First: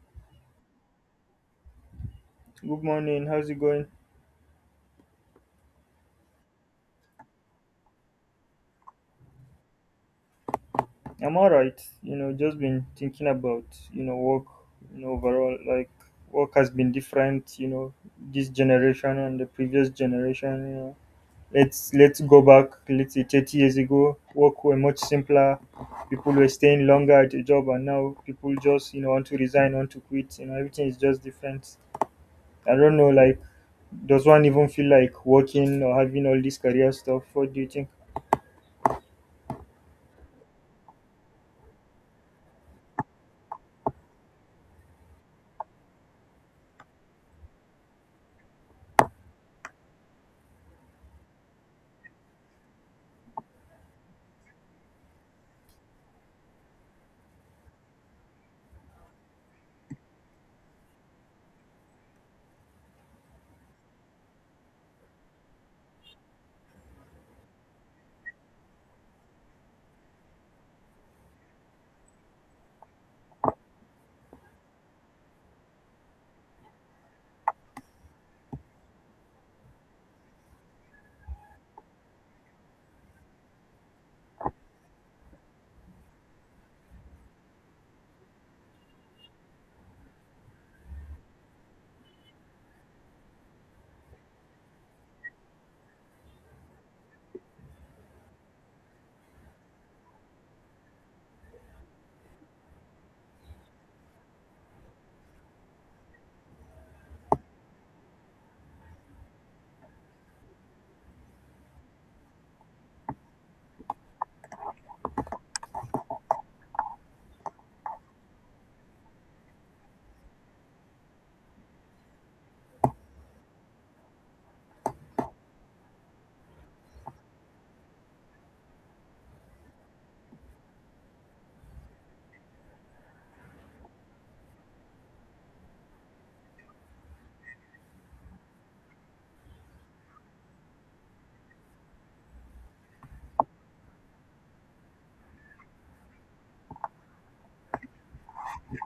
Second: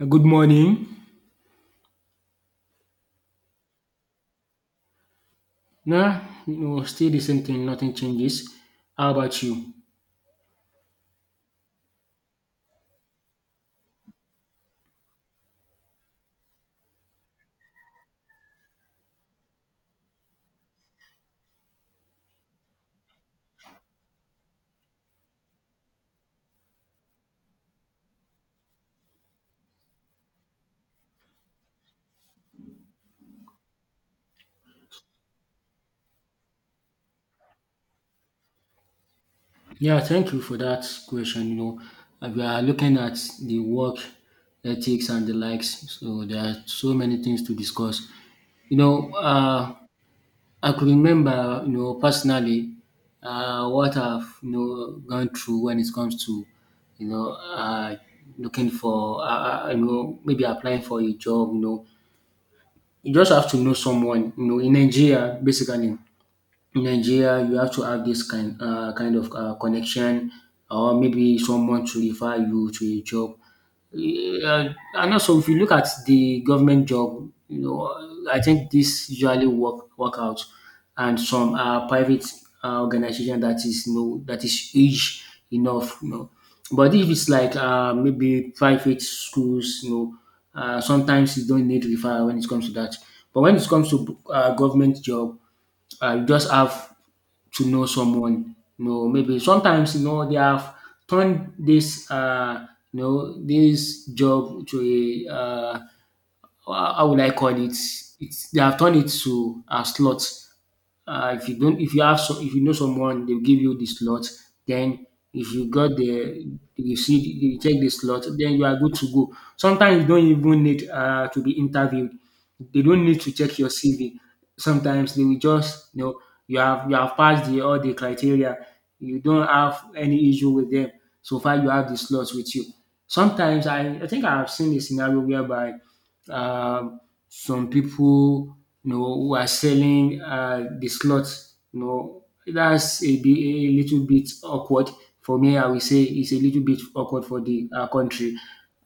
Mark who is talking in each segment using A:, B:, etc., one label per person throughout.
A: Good morning.
B: Good morning. How's it going?
A: Nah, you know, still the same thing, nothing changes. How about you?
B: I'm all right. Just been thinking about work. Overall, work has been different. This generation and the previous generation. Let's go back. Let's say 30 years ago, work were much simpler. People were staying longer at a job, and now people just want to resign, want to quit. Everything is just different. I don't know. Like, does one even feel like working or having all this career stuff? What do you think?
A: Yeah, thank you for that question. We are looking at the work ethics and the likes, so there are so many things to discuss. You know, uh, I could remember, you know, personally, what I've gone through when it comes to, you know, uh, looking for, you know, maybe applying for a job. You know, you just have to know someone, you know, in Nigeria, basically, in Nigeria, you have to have this kind of connection or maybe someone to refer you to a job, and also if you look at the government job, you know, I think this usually work out, and some private organization that is you know, that is huge enough, you know. But if it's like maybe private schools, you know, sometimes you don't need referral when it comes to that. But when it comes to government job, you just have to know someone. You know, maybe sometimes you know they have turned this you know this job to a how will I call it? It's they have turned it to a slot. If you have, so, if you know someone, they'll give you the slot. Then if you got the, you see, you check the slot, then you are good to go. Sometimes you don't even need to be interviewed. They don't need to check your CV. Sometimes they will just, you know, you have passed the all the criteria. You don't have any issue with them so far. You have the slots with you. Sometimes I think I have seen a scenario whereby um, some people you know who are selling the slots, you know that's a, a little bit awkward for me. I will say it's a little bit awkward for the country.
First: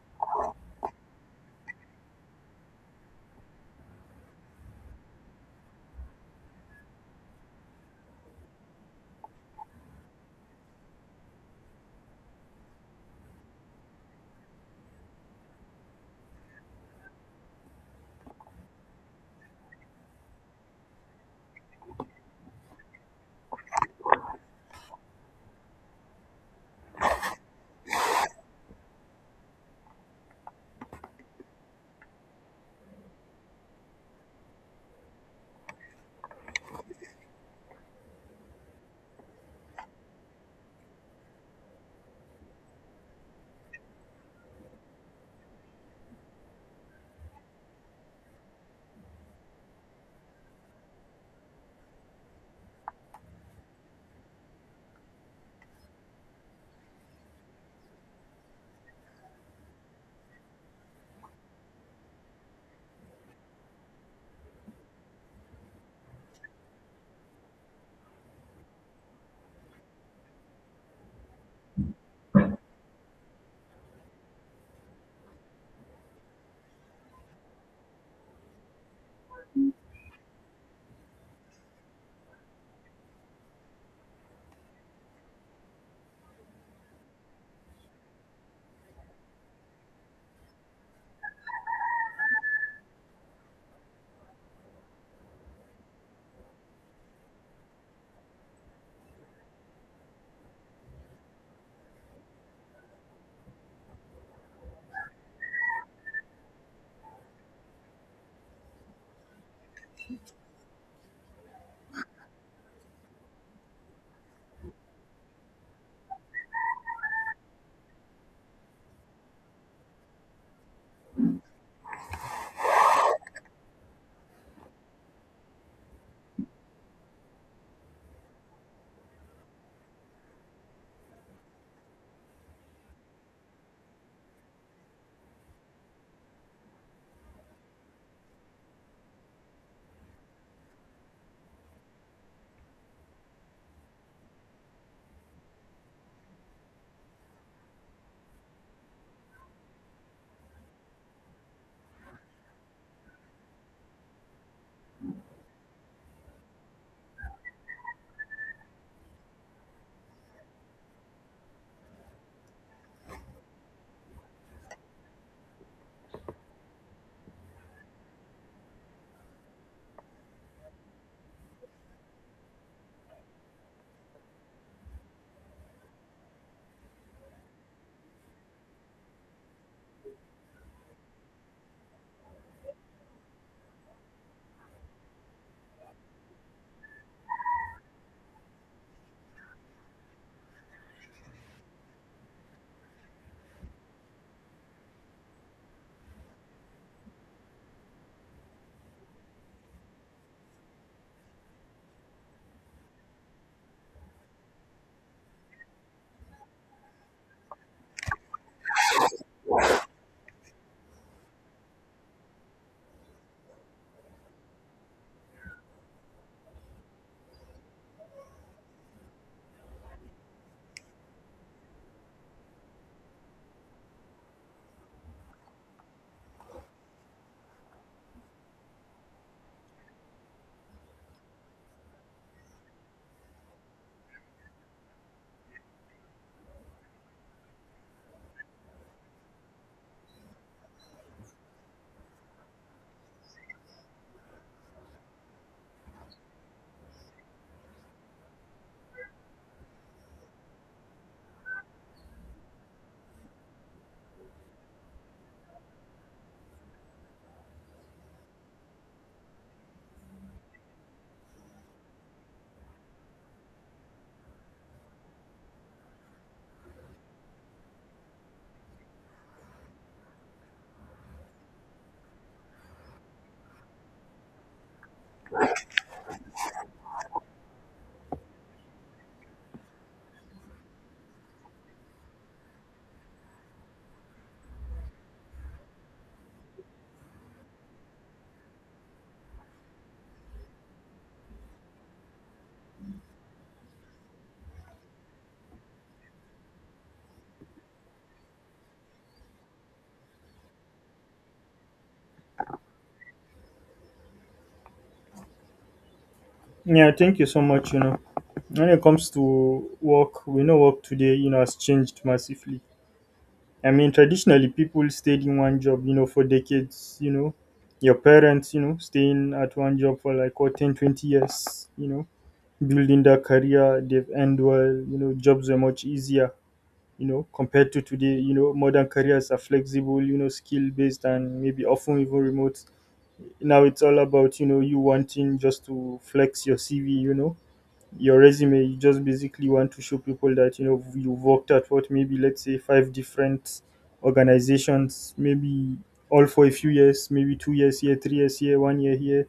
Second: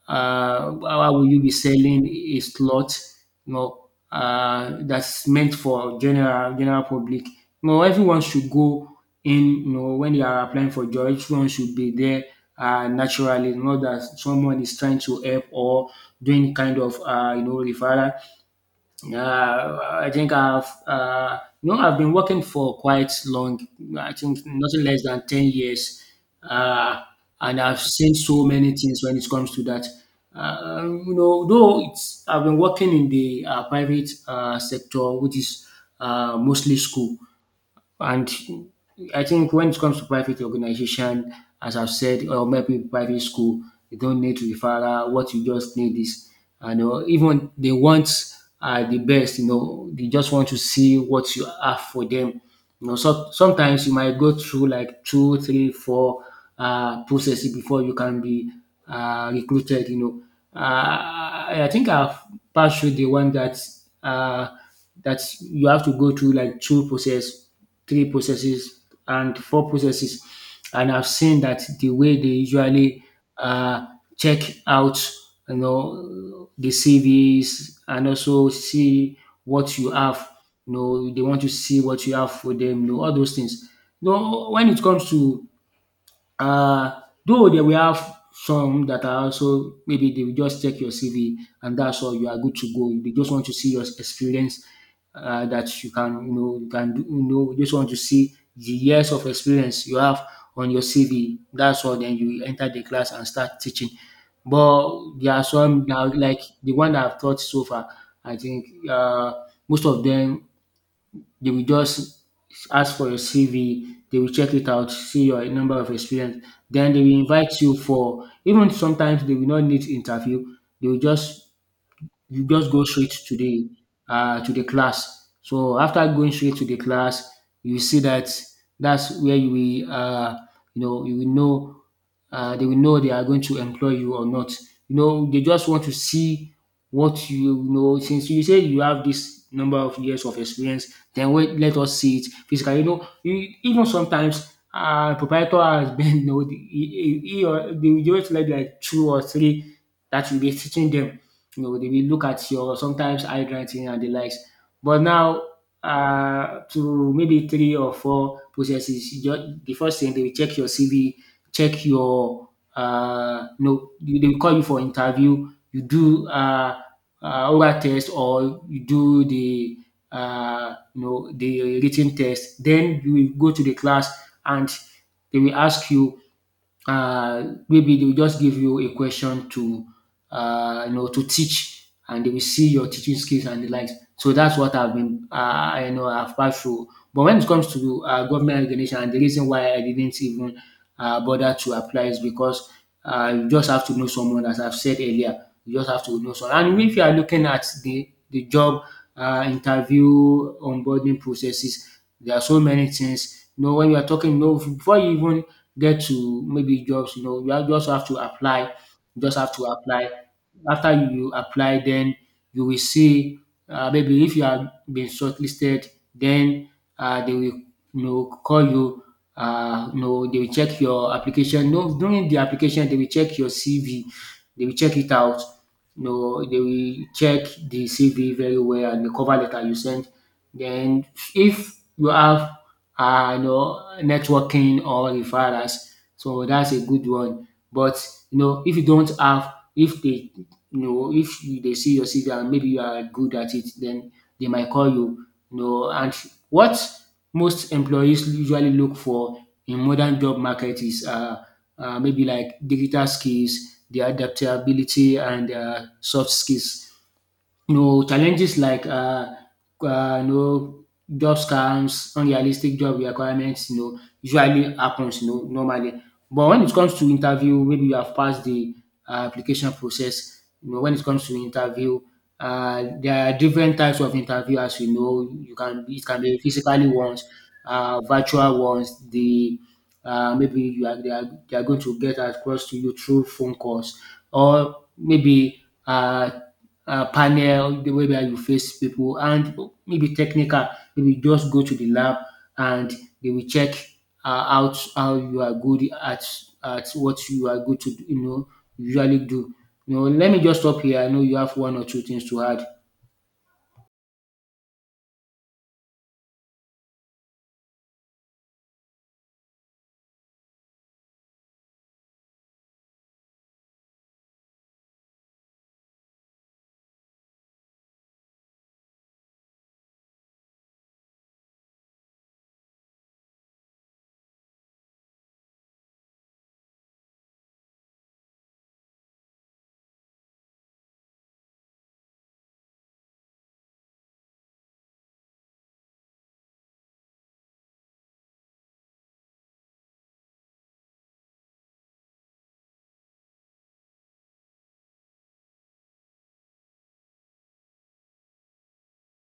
A: How will you be selling a slot, you know, that's meant for general general public? You know everyone should go in, you know, when they are applying for job everyone should be there, naturally, not that someone is trying to help or doing kind of you know referral. You know, I've been working for quite long. I think nothing less than 10 years, uh, and I've seen so many things when it comes to that. You know, though it's I've been working in the private sector, which is mostly school. And I think when it comes to private organization, as I've said, or maybe private school, you don't need referral. What you just need is, you know, even they want the best. You know, they just want to see what you have for them. You know, so sometimes you might go through like two, three, four processes before you can be recruited. I think I've passed through the one that uh, that you have to go through like two process, three processes, and four processes. And I've seen that the way they usually uh, check out, you know, the CVs and also see what you have. You know, they want to see what you have for them. You know, all those things. You know, when it comes to uh, though they will have some that are also maybe they will just check your CV and that's all, you are good to go. They just want to see your experience, that you can you know you can do, you know just want to see the years of experience you have on your CV. That's all. Then you enter the class and start teaching. But there are some now like the one I've taught so far. I think most of them they will just ask for your CV, they will check it out, see your number of experience. Then they will invite you for, even sometimes they will not need interview, they will just, you just go straight to the class. So after going straight to the class, you see that that's where you will you know you will know they will know they are going to employ you or not. You know they just want to see what you know, since you say you have this number of years of experience then wait, let us see it physically. You know you even sometimes proprietor has been you know he or they will just like two or three that will be teaching them, you know, they will look at your sometimes handwriting and the likes. But now, to maybe three or four processes, the first thing they will check your CV, check your, no, they will call you for interview. You do oral test or you do the you know the written test. Then you will go to the class and they will ask you maybe they will just give you a question to you know to teach and they will see your teaching skills and the likes. So that's what I've been you know I've passed through. But when it comes to government regulation, and the reason why I didn't even bother to apply is because you just have to know someone, as I've said earlier. You just have to know someone, and if you are looking at the job interview onboarding processes, there are so many things, you know, when you are talking, you know, before you even get to maybe jobs. You know you just have to apply. You just have to apply. After you apply, then you will see, maybe if you have been shortlisted, then they will, you know, call you. You know they will check your application, no, during the application they will check your CV, they will check it out, you know they will check the CV very well and the cover letter you send. Then if you have you know networking or referrals. So that's a good one. But you know if you don't have, if they, you know, if they see your CV and maybe you are good at it, then they might call you. You know, and what most employees usually look for in modern job market is maybe like digital skills, their adaptability and soft skills, you know, challenges like you know job scams, unrealistic job requirements, you know usually happens, you know, normally. But when it comes to interview, maybe you have passed the application process, you know, when it comes to interview, there are different types of interview, as you know. You can, it can be physically ones, virtual ones, the maybe you are they are going to get across to you through phone calls or maybe panel whereby you face people, and maybe technical, maybe just go to the lab and they will check out how you are good at what you are good to do, you know usually do. You know, let me just stop here. I know you have one or two things to add.
B: Yeah, thank you so much. When it comes to work, we know work today has changed massively. I mean, traditionally, people stayed in one job for decades your parents staying at one job for like what, 10, 20 years building their career. They've earned well jobs are much easier compared to today. Modern careers are flexible skill based, and maybe often even remote. Now it's all about you wanting just to flex your CV, your resume. You just basically want to show people that you worked at, what, maybe let's say five different organizations, maybe all for a few years, maybe 2 years here, 3 years here, one year here,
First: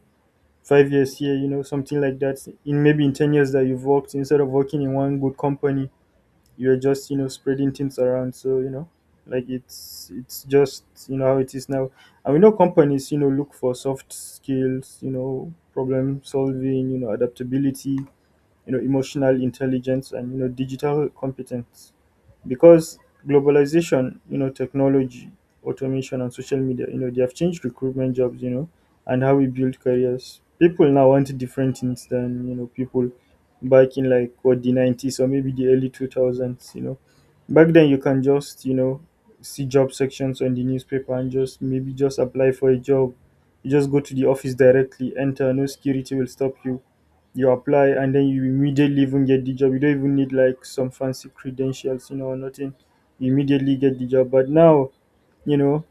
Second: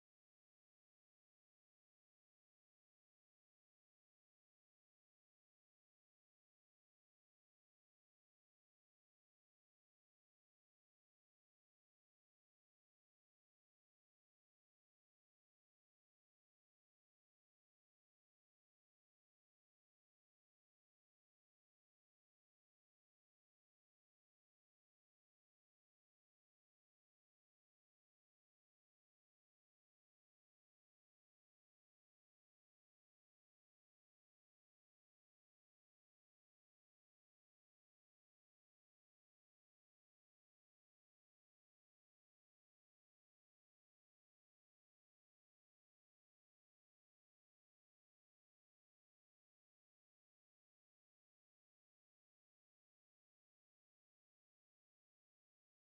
B: 5 years here, something like that, in maybe in 10 years that you've worked, instead of working in one good company. You're just, you know, spreading things around, so like it's just, you know, how it is now. And we know companies look for soft skills, problem solving, adaptability, emotional intelligence, and digital competence. Because globalization, you know, technology, automation, and social media, you know, they have changed recruitment jobs, you know, and how we build careers. People now want different things than, you know, people back in, like, what, the 90s or maybe the early 2000s. Back then you can just, you know, see job sections on the newspaper, and just maybe just apply for a job. You just go to the office directly, enter, no security will stop you. You apply, and then you immediately even get the job. You don't even need like some fancy credentials or nothing. You immediately get the job. But now, you know,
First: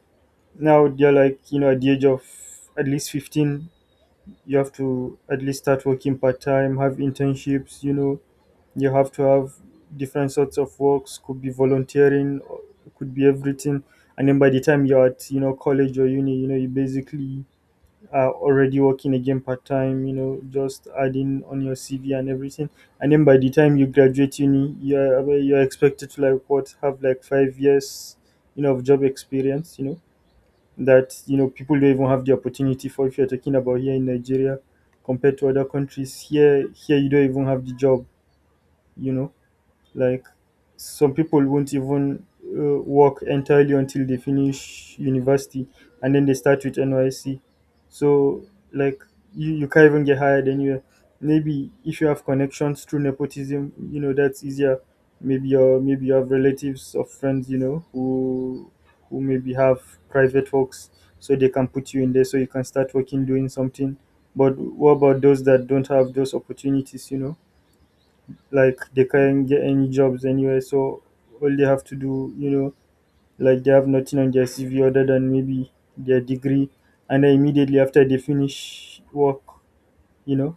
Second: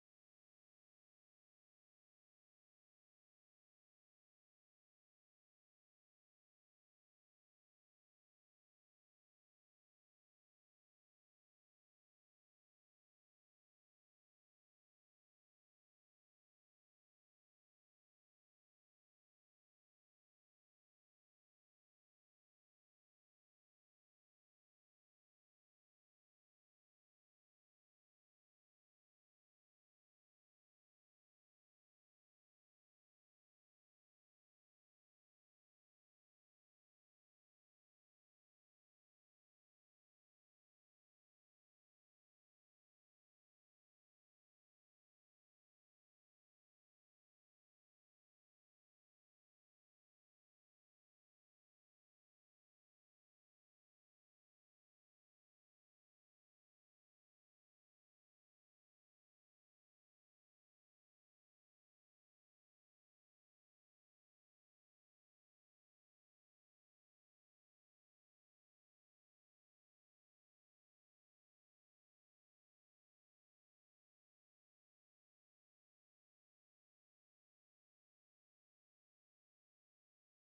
B: now they're like at the age of at least 15, you have to at least start working part time, have internships you have to have different sorts of works, could be volunteering, or could be everything. And then by the time you're at college or uni you basically are already working again part time just adding on your CV and everything. And then by the time you graduate uni, you're expected to, like, what, have like 5 years of job experience that people don't even have the opportunity for, if you're talking about here in Nigeria compared to other countries. Here, here you don't even have the job, you know like some people won't even work entirely until they finish university, and then they start with NYC. So like you can't even get hired anywhere. Maybe if you have connections through nepotism, you know that's easier. Maybe you have relatives or friends who maybe have private works, so they can put you in there, so you can start working doing something. But what about those that don't have those opportunities? Like, they can't get any jobs anywhere, so all they have to do, like, they have nothing on their cv other than maybe their degree. And then immediately after they finish work, you know,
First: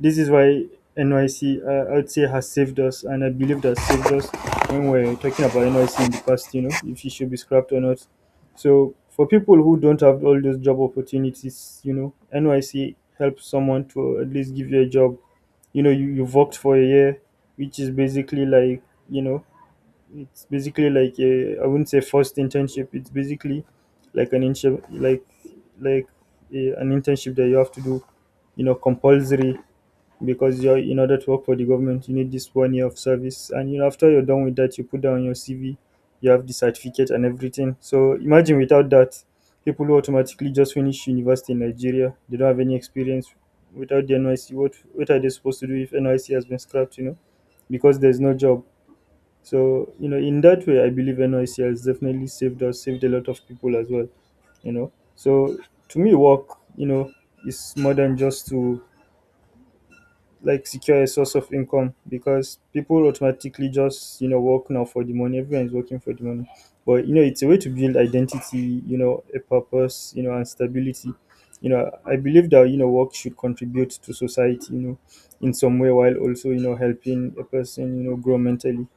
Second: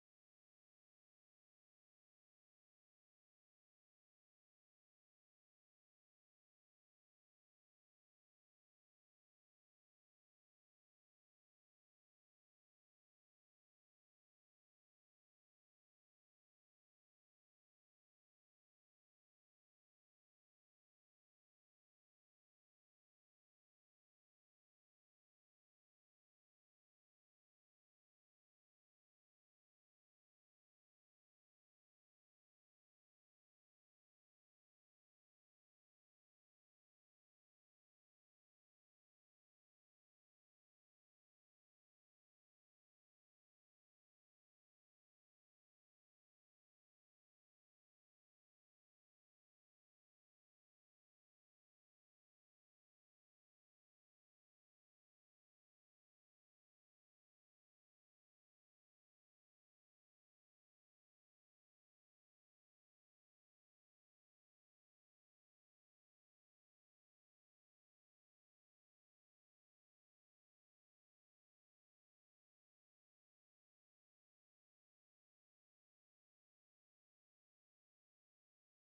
B: this is why NYC, I would say, has saved us, and I believe that saved us when we're talking about NYC in the past, if it should be scrapped or not. So, for people who don't have all those job opportunities NYC helps someone to at least give you a job. You've worked for a year, which is basically like, you know, it's basically like a, I wouldn't say first internship, it's basically like an internship, like, like an internship that you have to do, compulsory, because you're in order to work for the government, you need this one year of service. And after you're done with that, you put down your CV, you have the certificate and everything. So imagine without that, people who automatically just finish university in Nigeria, they don't have any experience. Without the NYC, what are they supposed to do if NYC has been scrapped, you know? Because there's no job. So in that way, I believe NYC has definitely saved us, saved a lot of people as well, you know, so to me, work, you know, is more than just to, like, secure a source of income, because people automatically just work now for the money. Everyone is working for the money. But it's a way to build identity, you know, a purpose, you know, and stability. I believe that work should contribute to society, you know, in some way, while also helping a person, you know, grow mentally,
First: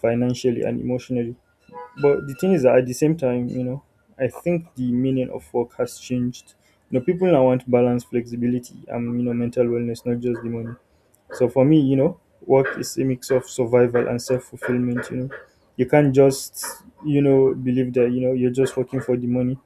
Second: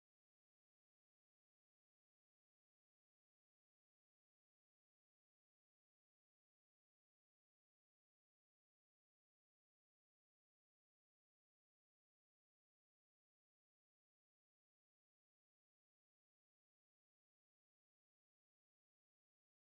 B: financially, and emotionally. But the thing is that, at the same time, I think the meaning of work has changed. People now want balance, flexibility, and mental wellness, not just the money. So for me work is a mix of survival and self fulfillment. You can't just believe that you're just working for the money.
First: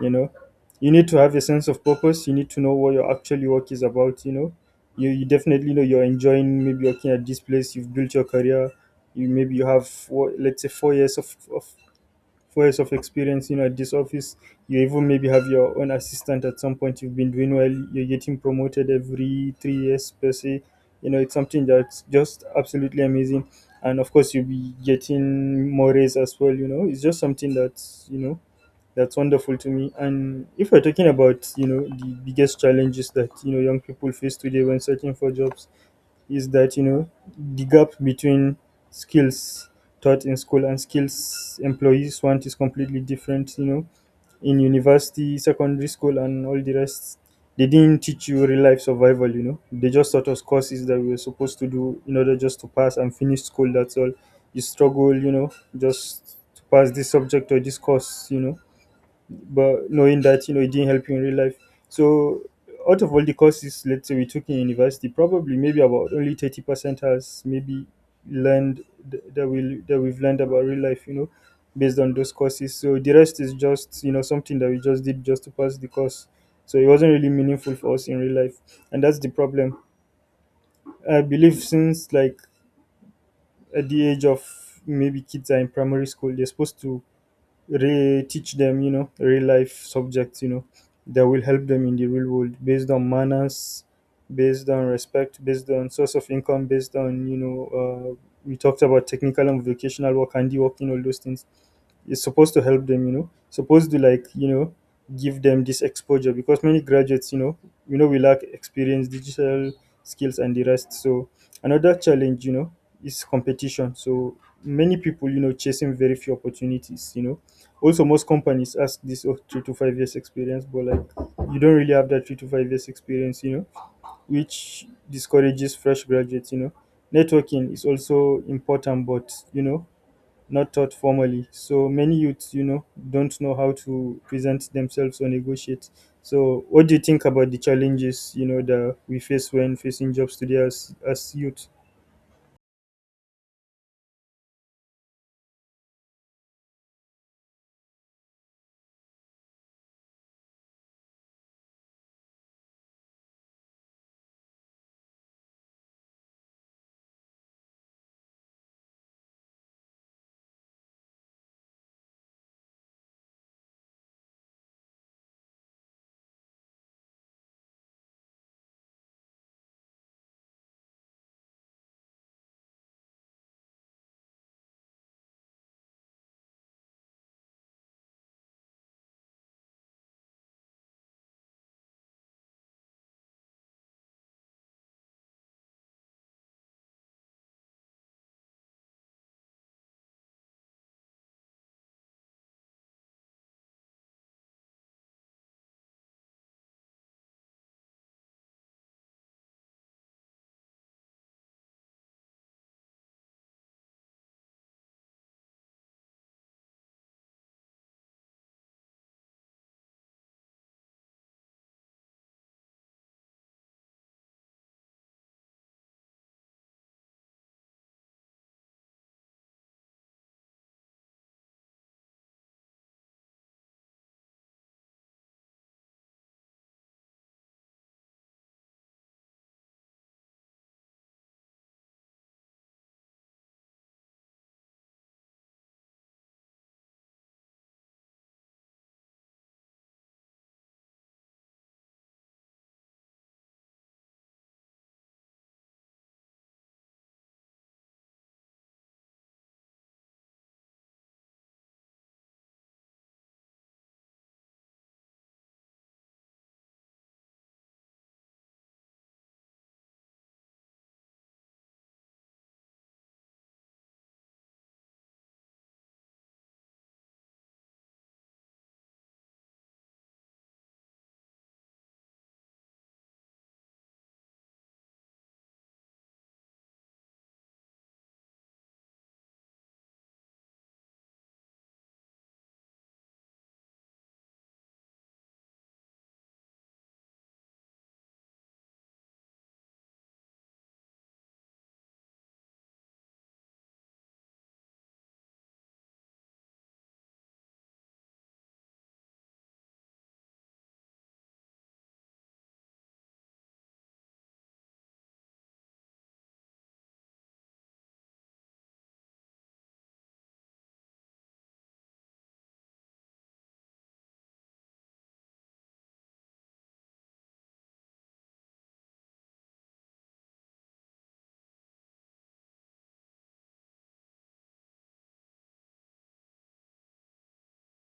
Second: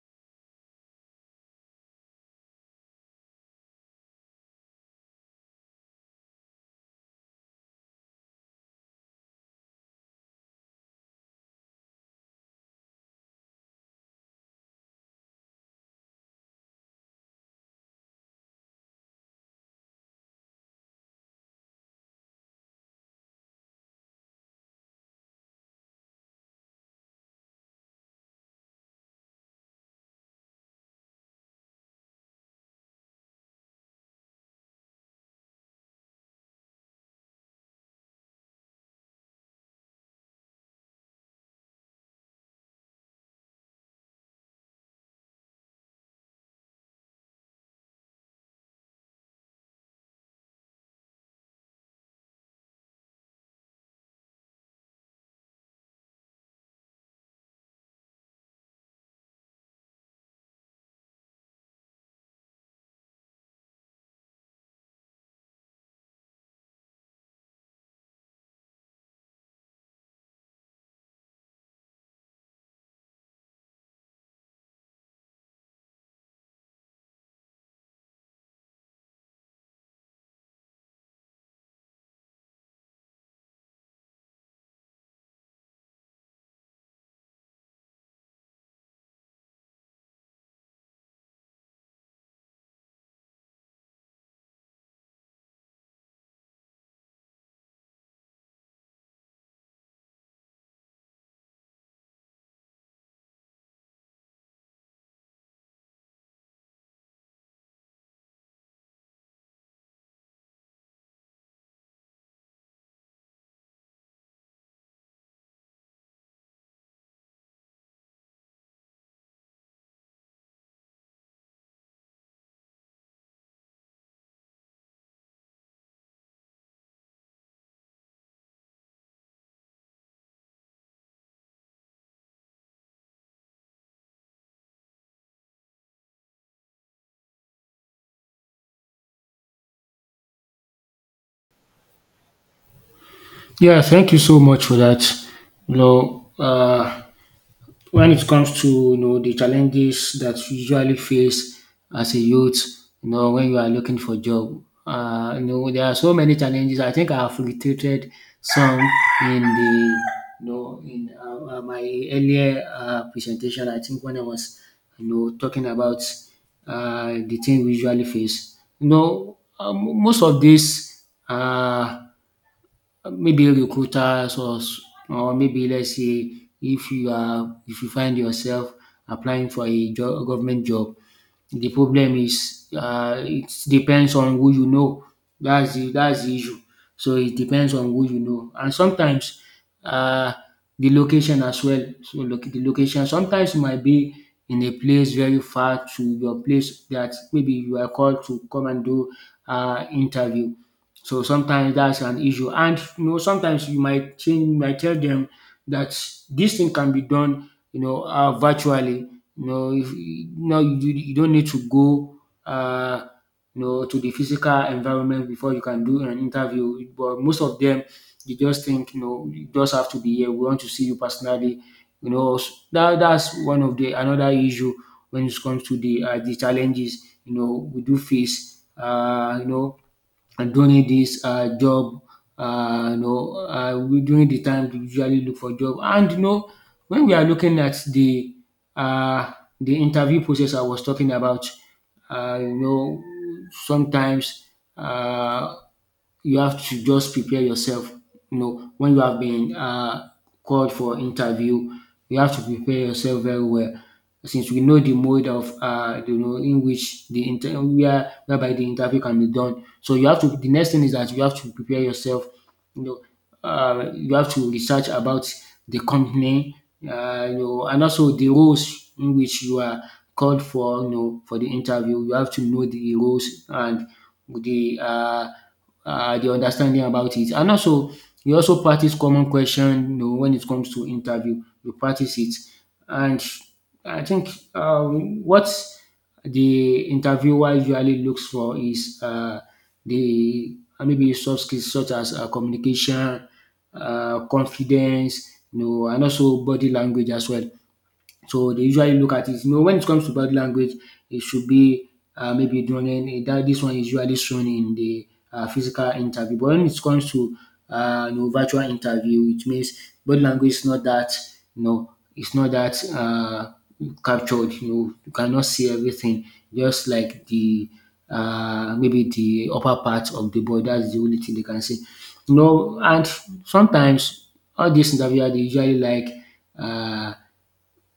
B: You know, you need to have a sense of purpose. You need to know what your actually work is about. You definitely know you're enjoying maybe working at this place, you've built your career. You maybe you have, what, let's say, 4 years of 4 years of experience, at this office. You even maybe have your own assistant at some point. You've been doing well. You're getting promoted every 3 years per se. It's something that's just absolutely amazing. And of course, you'll be getting more raise as well. It's just something that's that's wonderful to me. And if we're talking about the biggest challenges that young people face today when searching for jobs, is that the gap between skills taught in school and skills employees want is completely different. In university, secondary school, and all the rest, they didn't teach you real life survival. They just taught us courses that we were supposed to do in order just to pass and finish school, that's all. You struggle, you know, just to pass this subject or this course, you know, but knowing that it didn't help you in real life. So out of all the courses, let's say we took in university, probably maybe about only 30% has maybe learned that we've learned about real life, based on those courses. So the rest is just something that we just did just to pass the course. So it wasn't really meaningful for us in real life, and that's the problem. I believe since, like, at the age of maybe kids are in primary school, they're supposed to re teach them real life subjects, you know that will help them in the real world, based on manners, based on respect, based on source of income, based on we talked about technical and vocational work, handiwork, you know, all those things is supposed to help them, supposed to, like give them this exposure, because many graduates, we lack experience, digital skills, and the rest. So another challenge is competition. So many people chasing very few opportunities. Also, most companies ask this of 3 to 5 years experience, but like you don't really have that 3 to 5 years experience, which discourages fresh graduates. Networking is also important, but not taught formally. So many youths don't know how to present themselves or negotiate. So, what do you think about the challenges that we face when facing jobs today, as youth?
A: Yeah, thank you so much for that. You know uh. When it comes to, you know, the challenges that you usually face as a youth, you know when you are looking for job, you know there are so many challenges. I think I have reiterated some in the you know in my earlier presentation. I think when I was you know talking about the thing we usually face, most of these. Uh, Maybe recruiters or maybe let's say if you are if you find yourself applying for a job, government job, the problem is, it depends on who you know. That's the issue. So it depends on who you know, and sometimes uh, the location as well. So look, the location sometimes it might be in a place very far to your place, that maybe you are called to come and do interview. So sometimes that's an issue. And you know, sometimes you might change, you might tell them that this thing can be done, you know, virtually. You know, if, you know, you don't need to go, uh, you know, to the physical environment before you can do an interview. But most of them, they just think, you know, you just have to be here. We want to see you personally. You know, that's one of the another issue when it comes to the challenges, you know, we do face. And during this job during the time to usually look for job, and you know, when we are looking at um the interview process I was talking about, um you know sometimes, um you have to just prepare yourself. You know, when you have been called for interview, you have to prepare yourself very well. Since we know the mode of, you know, in which the whereby the interview can be done. So you have to. The next thing is that you have to prepare yourself. You know, you have to research about the company, you know, and also the roles in which you are called for, you know, for the interview. You have to know the roles and the uh, the understanding about it. And also, you also practice common question, you know, when it comes to interview. You practice it, and I think, what the interviewer usually looks for is, the maybe soft skills such as, communication, confidence, you know, and also body language as well. So they usually look at it. You know, when it comes to body language, it should be, maybe during that. This one is usually shown in the physical interview. But when it comes to you know, virtual interview, it means body language is not that. You know, it's not that captured. You know, you cannot see everything, just like the, maybe, the upper part of the body. That's the only thing they can see. You know, and sometimes all dis interviewer they usually like, um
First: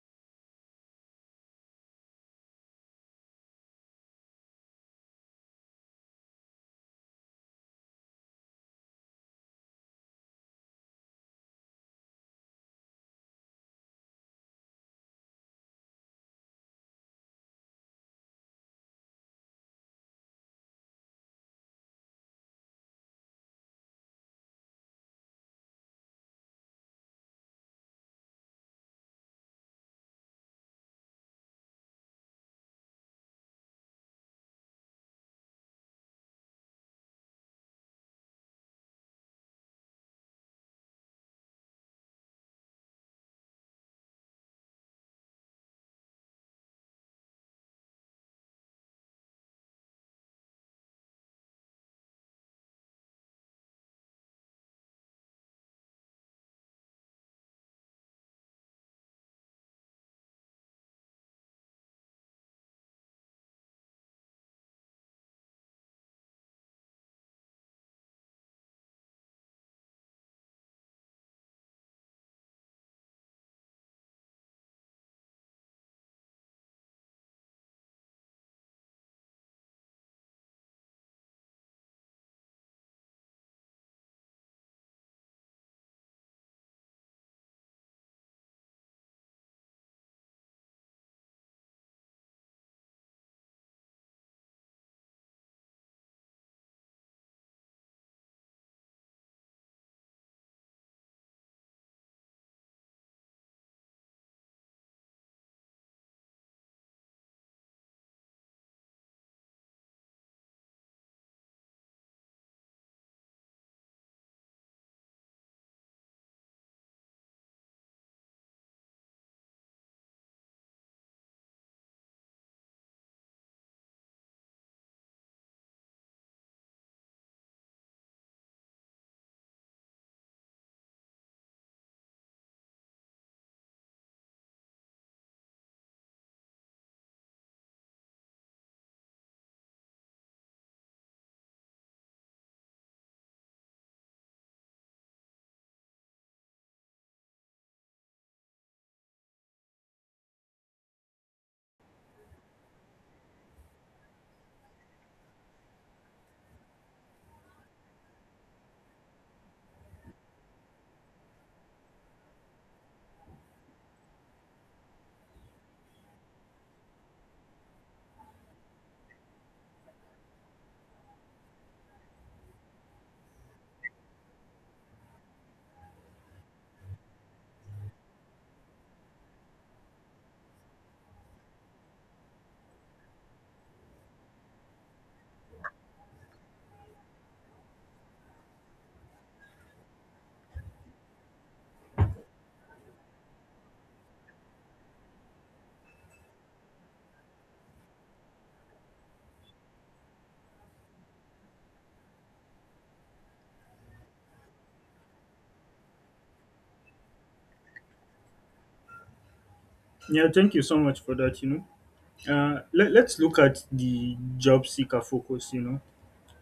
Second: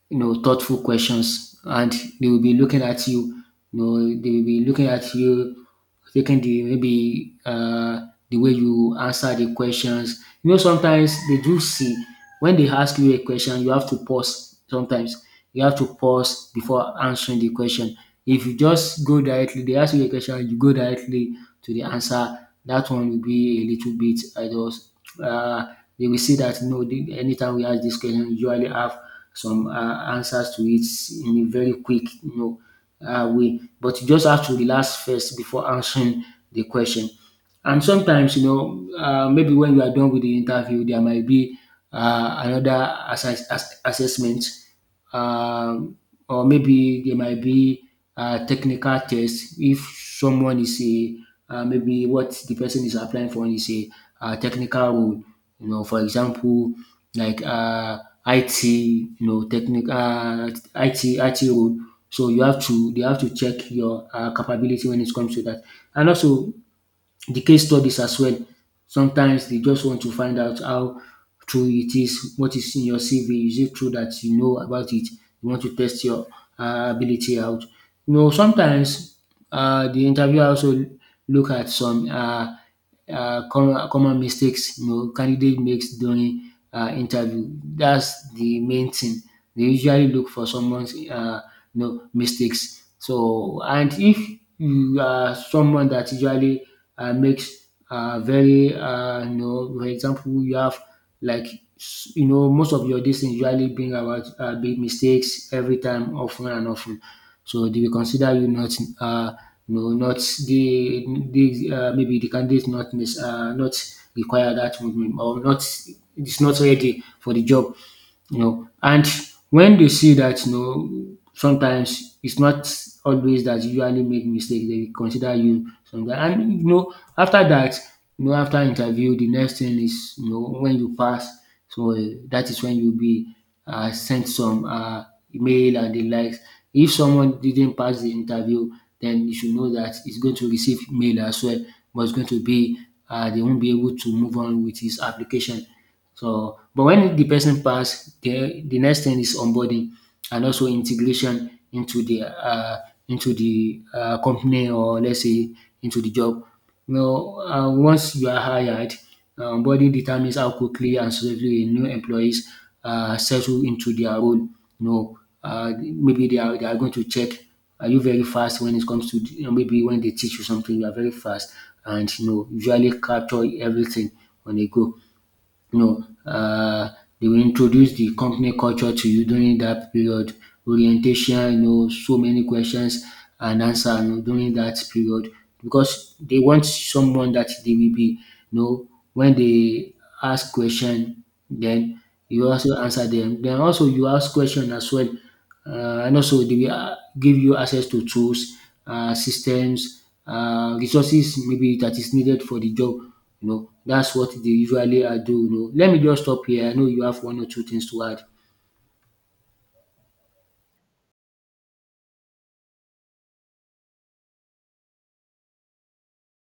A: you know, thoughtful questions, and they will be looking at you. You know, they will be looking at you, taking the, maybe, the way you answer the questions. You know, sometimes they do see, when they ask you a question, you have to pause. Sometimes you have to pause before answering the question. If you just go directly, they ask you a question, you go directly to the answer. That one will be a little bit. I just, uh, they will see that no, anytime we ask this question, we usually have some, answers to it in a very quick, you know, way. But you just have to relax first before answering the question. And sometimes, you know, maybe when you are done with the interview, there might be, another assessment. Um or maybe there might be, technical tests if someone is a, maybe what the person is applying for is a, technical role, you know, for example, like, IT, you know, technical, IT role. So you have to, they have to check your, capability when it comes to that. And also the case studies as well, sometimes they just want to find out how true it is, what is in your CV. Is it true that you know about it? You want to test your, ability out. You know, sometimes, the interviewer also look at some, common mistakes, you know, candidate makes during, interview. That's the main thing. They usually look for someone's, you know, mistakes. So, and if you are someone that usually, makes, very, you know, for example, you have like, you know, most of your distance things usually bring about, big mistakes every time, often and often, so they will consider you not, uh, you know, not the maybe the candidate not not require that movement or not. It's not ready for the job, you know. And when they see that, you know, sometimes it's not always that you usually make mistakes, they will consider you sometimes. And you know, after that, you know, after interview, the next thing is, you know, when you pass, so, that is when you'll be, sent some, email and the likes. If someone didn't pass the interview, then you should know that he's going to receive mail as well, but it's going to be, they won't be able to move on with his application. So, but when the person pass, the next thing is onboarding and also integration into the, company, or let's say into the job. You know, once you are hired, onboarding determines how quickly and swiftly new employees, settle into their role. You know, maybe they are going to check, are you very fast when it comes to, you know, maybe when they teach you something you are very fast and you know usually capture everything on a go. You know, they will introduce the company culture to you during that period. Orientation, you know, so many questions and answer, you know, during that period, because they want someone that they will be, you know, when they ask question, then you also answer them. Then also you ask question as well. And also they will, give you access to tools, systems, resources, maybe, that is needed for the job. You know, that's what they usually, do. You know, let me just stop here. I know you have one or two things to add.
B: Yeah, thank you so much for that. Let's look at the job seeker focus.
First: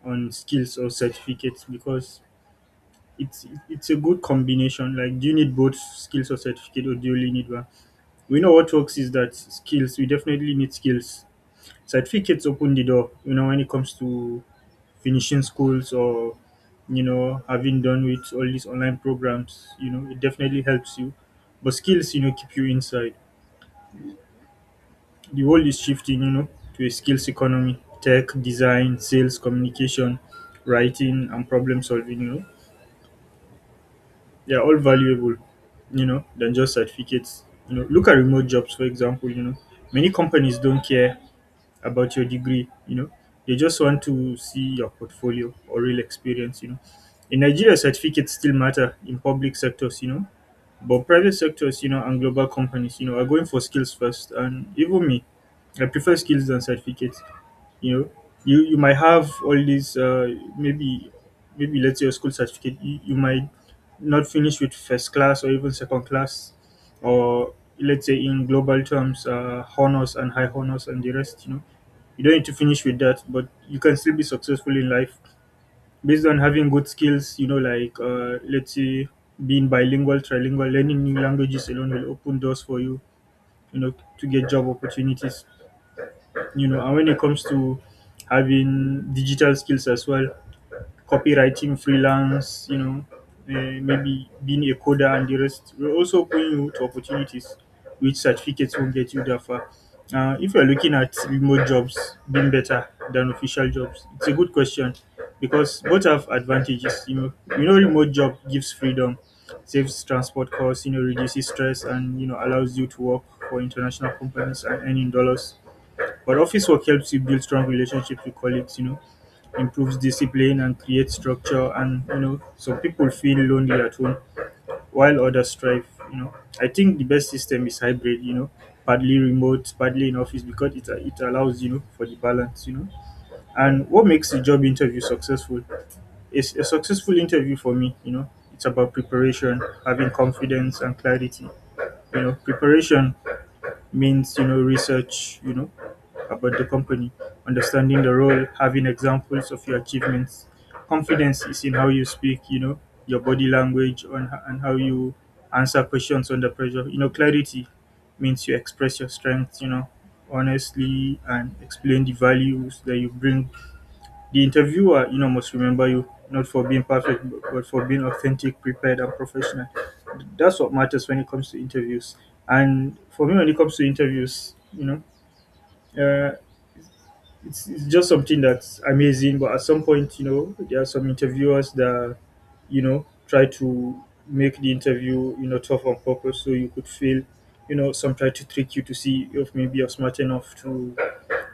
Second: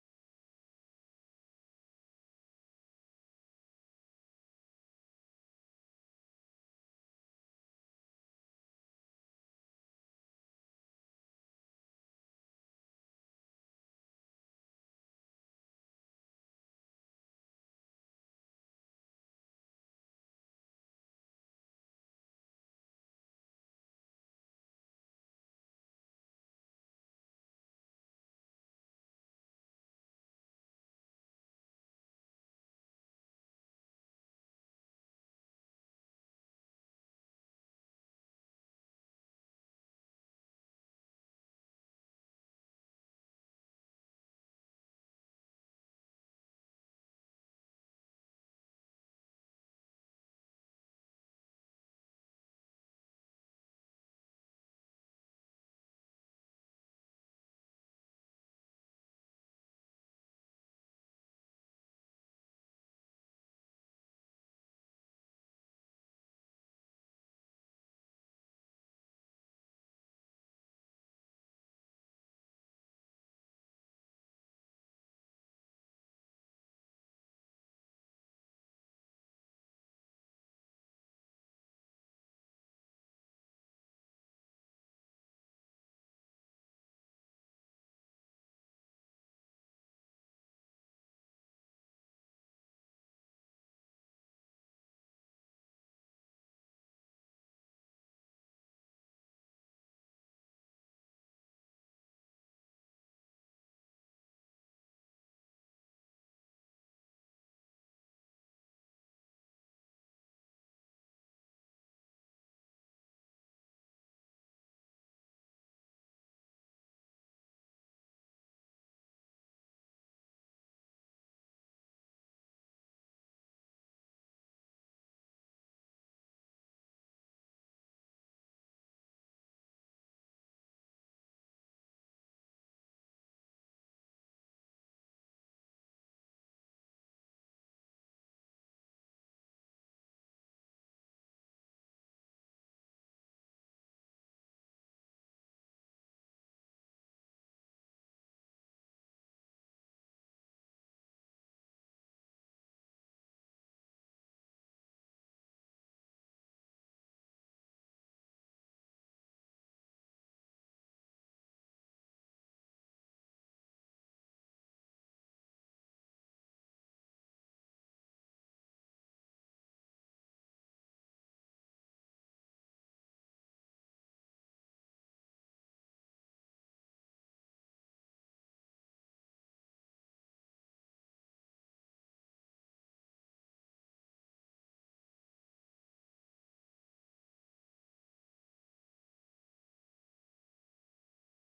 B: On skills or certificates, because it's a good combination. Like, do you need both skills or certificate, or do you only need one? We know what works is that skills. We definitely need skills. Certificates open the door, you know, when it comes to finishing schools, or you know, having done with all these online programs, you know, it definitely helps you. But skills, you know, keep you inside. The world is shifting, you know, to a skills economy. Tech, design, sales, communication, writing, and problem solving, you know, they are all valuable, you know, than just certificates. You know, look at remote jobs for example. You know, many companies don't care about your degree, you know. They just want to see your portfolio or real experience, you know. In Nigeria, certificates still matter in public sectors, you know, but private sectors, you know, and global companies, you know, are going for skills first. And even me, I prefer skills than certificates. You know, you might have all these, maybe, maybe let's say your school certificate, you might not finish with first class or even second class, or let's say in global terms, honors and high honors and the rest, you know, you don't need to finish with that, but you can still be successful in life based on having good skills. You know, like let's say being bilingual, trilingual, learning new languages alone will open doors for you, you know, to get job opportunities. You know, and when it comes to having digital skills as well, copywriting, freelance, you know, maybe being a coder and the rest. We're also opening you to opportunities which certificates will get you that far. If you're looking at remote jobs being better than official jobs, it's a good question because both have advantages. You know, remote job gives freedom, saves transport costs, you know, reduces stress, and you know allows you to work for international companies and earn in dollars. But office work helps you build strong relationships with colleagues. You know, improves discipline and creates structure, and you know some people feel lonely at home while others thrive, you know. I think the best system is hybrid, you know, partly remote, partly in office, because it allows, you know, for the balance, you know. And what makes a job interview successful, is a successful interview for me, you know, it's about preparation, having confidence and clarity. You know, preparation means, you know, research, you know, about the company, understanding the role, having examples of your achievements. Confidence is in how you speak, you know, your body language, on and how you answer questions under pressure. You know, clarity means you express your strengths, you know, honestly, and explain the values that you bring. The interviewer, you know, must remember you not for being perfect, but for being authentic, prepared, and professional. That's what matters when it comes to interviews. And for me, when it comes to interviews, you know, uh, it's just something that's amazing, but at some point, you know, there are some interviewers that, you know, try to make the interview, you know, tough on purpose so you could feel, you know. Some try to trick you to see if maybe you're smart enough to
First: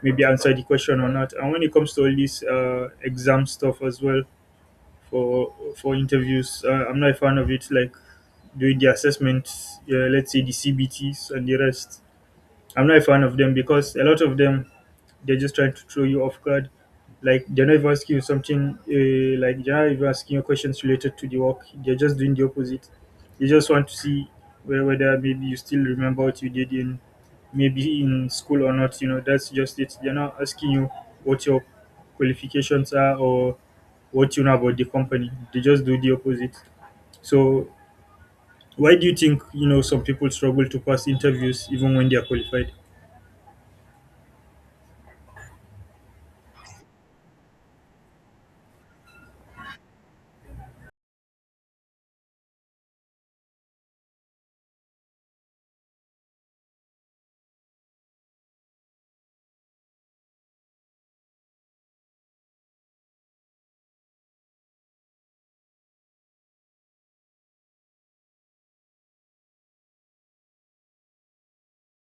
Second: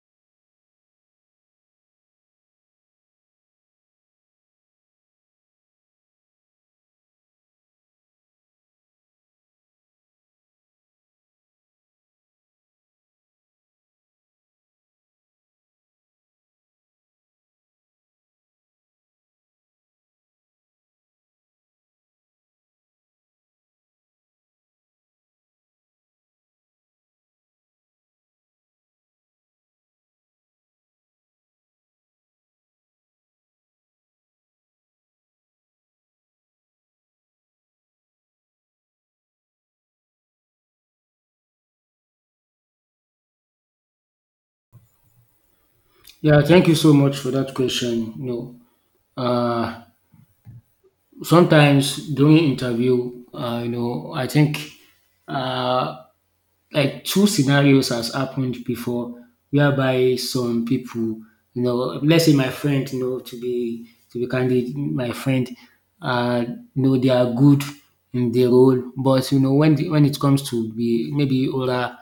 B: maybe answer the question or not. And when it comes to all this exam stuff as well for interviews, I'm not a fan of it. Like doing the assessment, let's say the CBTs and the rest. I'm not a fan of them because a lot of them, they're just trying to throw you off guard. Like they're not even asking you something. Like they're not even asking you questions related to the work. They're just doing the opposite. They just want to see whether maybe you still remember what you did in maybe in school or not. You know, that's just it. They're not asking you what your qualifications are, or what you know about the company. They just do the opposite. So why do you think, you know, some people struggle to pass interviews even when they are qualified?
A: Yeah, thank you so much for that question. You know, uh, sometimes during interview, you know, I think, uh, like two scenarios has happened before, whereby some people, you know, let's say my friend, you know, to be candid, my friend, uh you know, they are good in their role, but you know, when when it comes to be maybe oral,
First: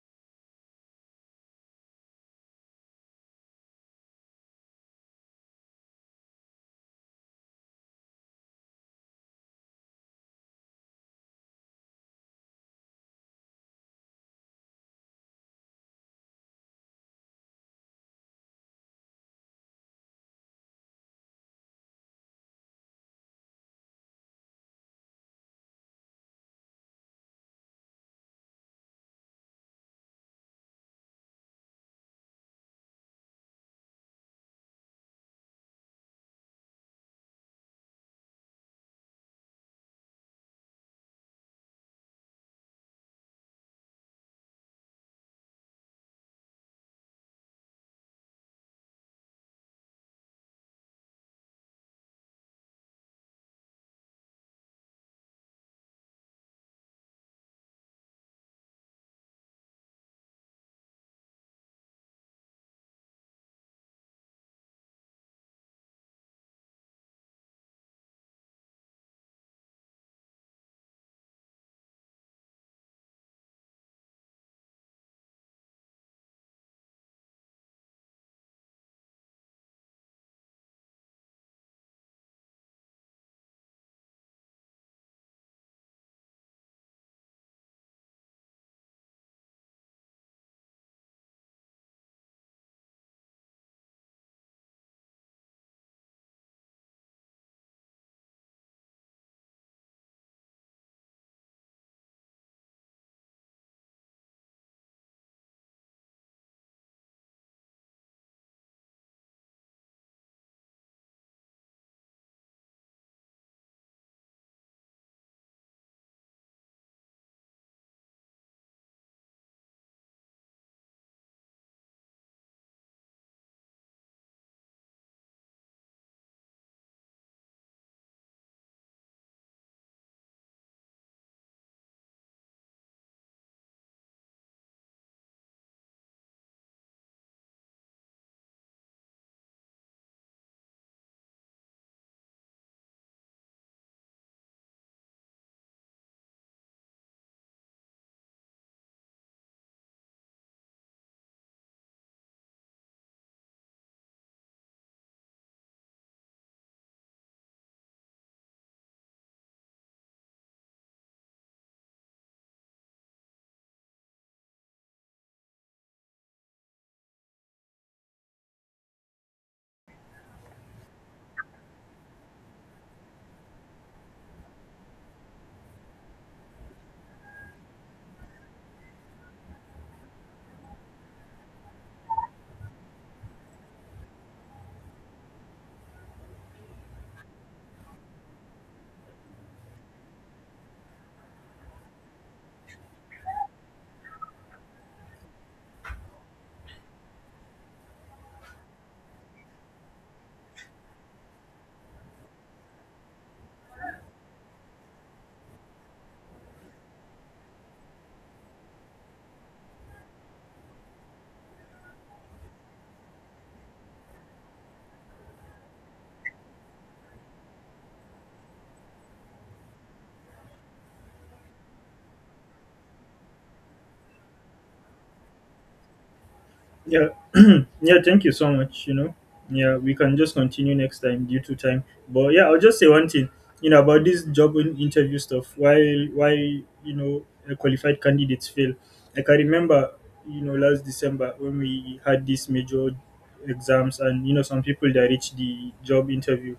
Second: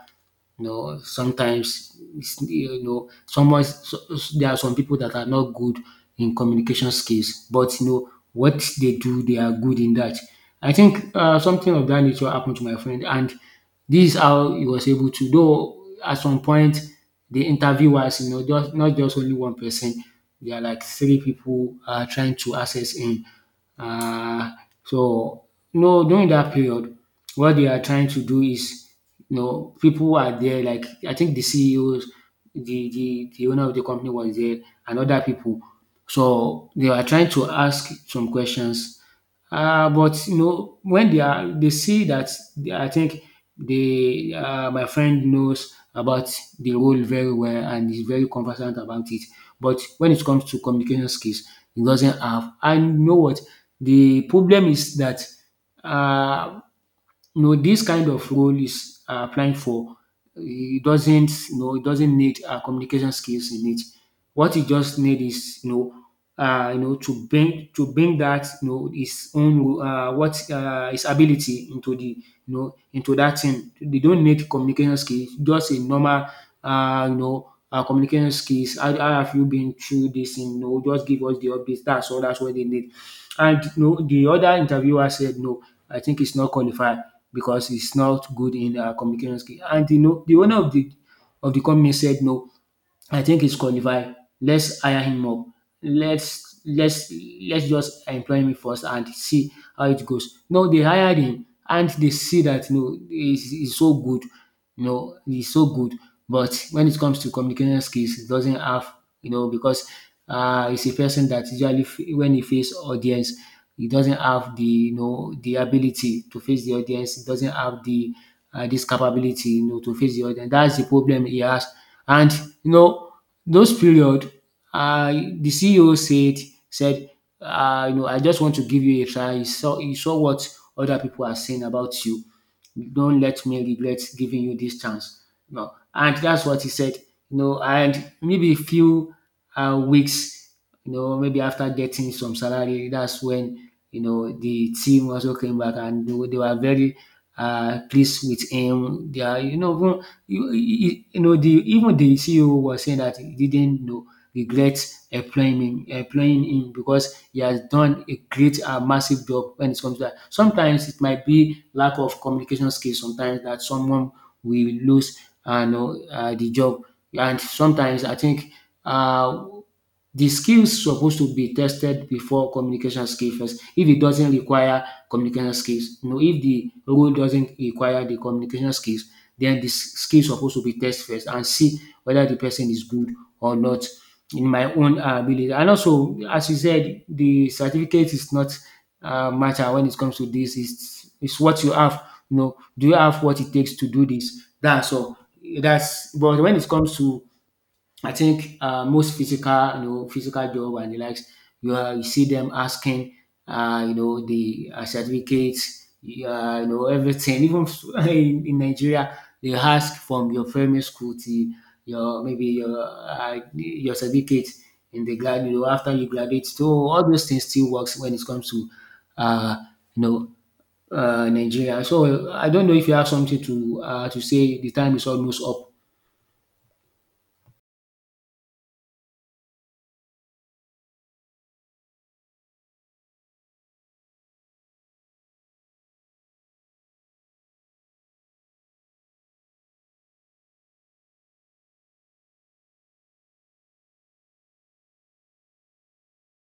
A: you know, sometimes it's, you know, someone. So there are some people that are not good in communication skills, but you know what they do, they are good in that. I think, something of that nature happened to my friend, and this is how he was able to. Though at some point, the interviewers, you know, just not just only one person, there are like three people, trying to access him. Uh, so no, during that period, what they are trying to do is, you know, people who are there, like I think the CEOs, the owner of the company was there, and other people. So they are trying to ask some questions. But you know, when they are, they see that, I think they, my friend knows about the role very well and is very conversant about it. But when it comes to communication skills, he doesn't have. And you know what? The problem is that, uh, you know, this kind of role is, applying for. It doesn't, you know, it doesn't need, communication skills in it. What it just need is, you know, to bring that, you know, his own, what his ability into the, you know, into that thing. They don't need communication skills. Just a normal, you know, communication skills. How have you been through this? You know, just give us the updates. That's all. That's what they need. And no, the other interviewer said no. I think it's not qualified, because it's not good in, communication skill. And you know, the owner of the company said no, I think he's qualified. Let's hire him up. Let's let's let's just employ him first and see how it goes. No, they hired him, and they see that no, he's so good. You know, he's so good. But when it comes to communication skills, he doesn't have, you know, because, he's a person that usually, when he face audience, he doesn't have the, you know, the ability to face the audience. He doesn't have the, this capability, you know, to face the audience. That's the problem he has. And you know, those period, the CEO said, you know, I just want to give you a try. You saw what other people are saying about you. Don't let me regret giving you this chance. No, and that's what he said. You know, and maybe a few, weeks, you know, maybe after getting some salary, that's when, you know, the team also came back and they, they were very, pleased with him. They are, you know, you know, the even the CEO was saying that he didn't, you know, regret employing him because he has done a great and massive job when it comes to that. Sometimes it might be lack of communication skills, sometimes, that someone will lose, you know, the job. And sometimes I think, uh, the skills supposed to be tested before communication skill first, if it doesn't require communication skills, you know, if the role doesn't require the communication skills, then skill suppose to be test first and see whether the person is good or not, in my own, ability. And also, as you said, the certificate is not, matter when it comes to this. It's what you have. You know, do you have what it takes to do this? That's all. That's, but when it comes to, I think, most physical, you know, physical job and the likes, you see them asking, you know, the, certificates, you know, everything. Even in Nigeria, they ask from your primary school to your, maybe your, your certificate in the grad, you know, after you graduate. So all those things still works when it comes to, uh, you know, Nigeria. So I don't know if you have something to, to say. The time is almost up.
B: Yeah, Yeah, thank you so much. You know, yeah, we can just continue next time due to time. But yeah, I'll just say one thing. You know, about this job interview stuff. Why, you know, qualified candidates fail? Like I remember, you know, last December when we had these major exams, and you know some people that reached the job interview,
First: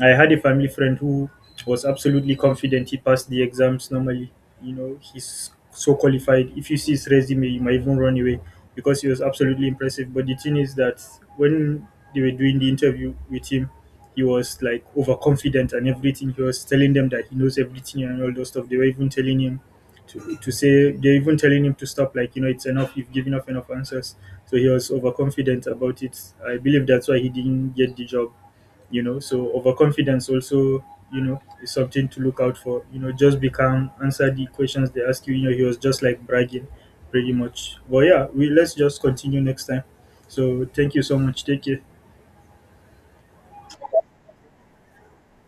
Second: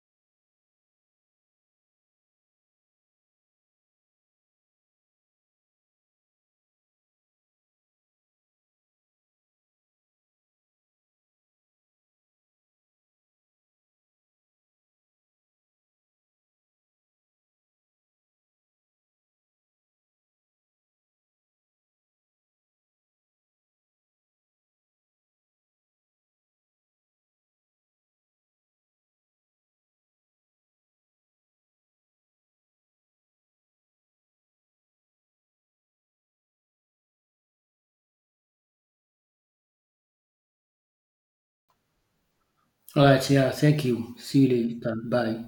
B: I had a family friend who was absolutely confident he passed the exams normally. You know, he's so qualified. If you see his resume, you might even run away because he was absolutely impressive. But the thing is that when they were doing the interview with him, he was like overconfident and everything. He was telling them that he knows everything and all those stuff. They were even telling him they're even telling him to stop, like, you know, it's enough, you've given off enough answers. So he was overconfident about it. I believe that's why he didn't get the job. You know, so overconfidence also, you know, is something to look out for. You know, just be calm, answer the questions they ask you. You know, he was just like bragging pretty much. But yeah, we let's just continue next time. So thank you so much, take care.
A: All right, yeah, thank you. See you later. Bye.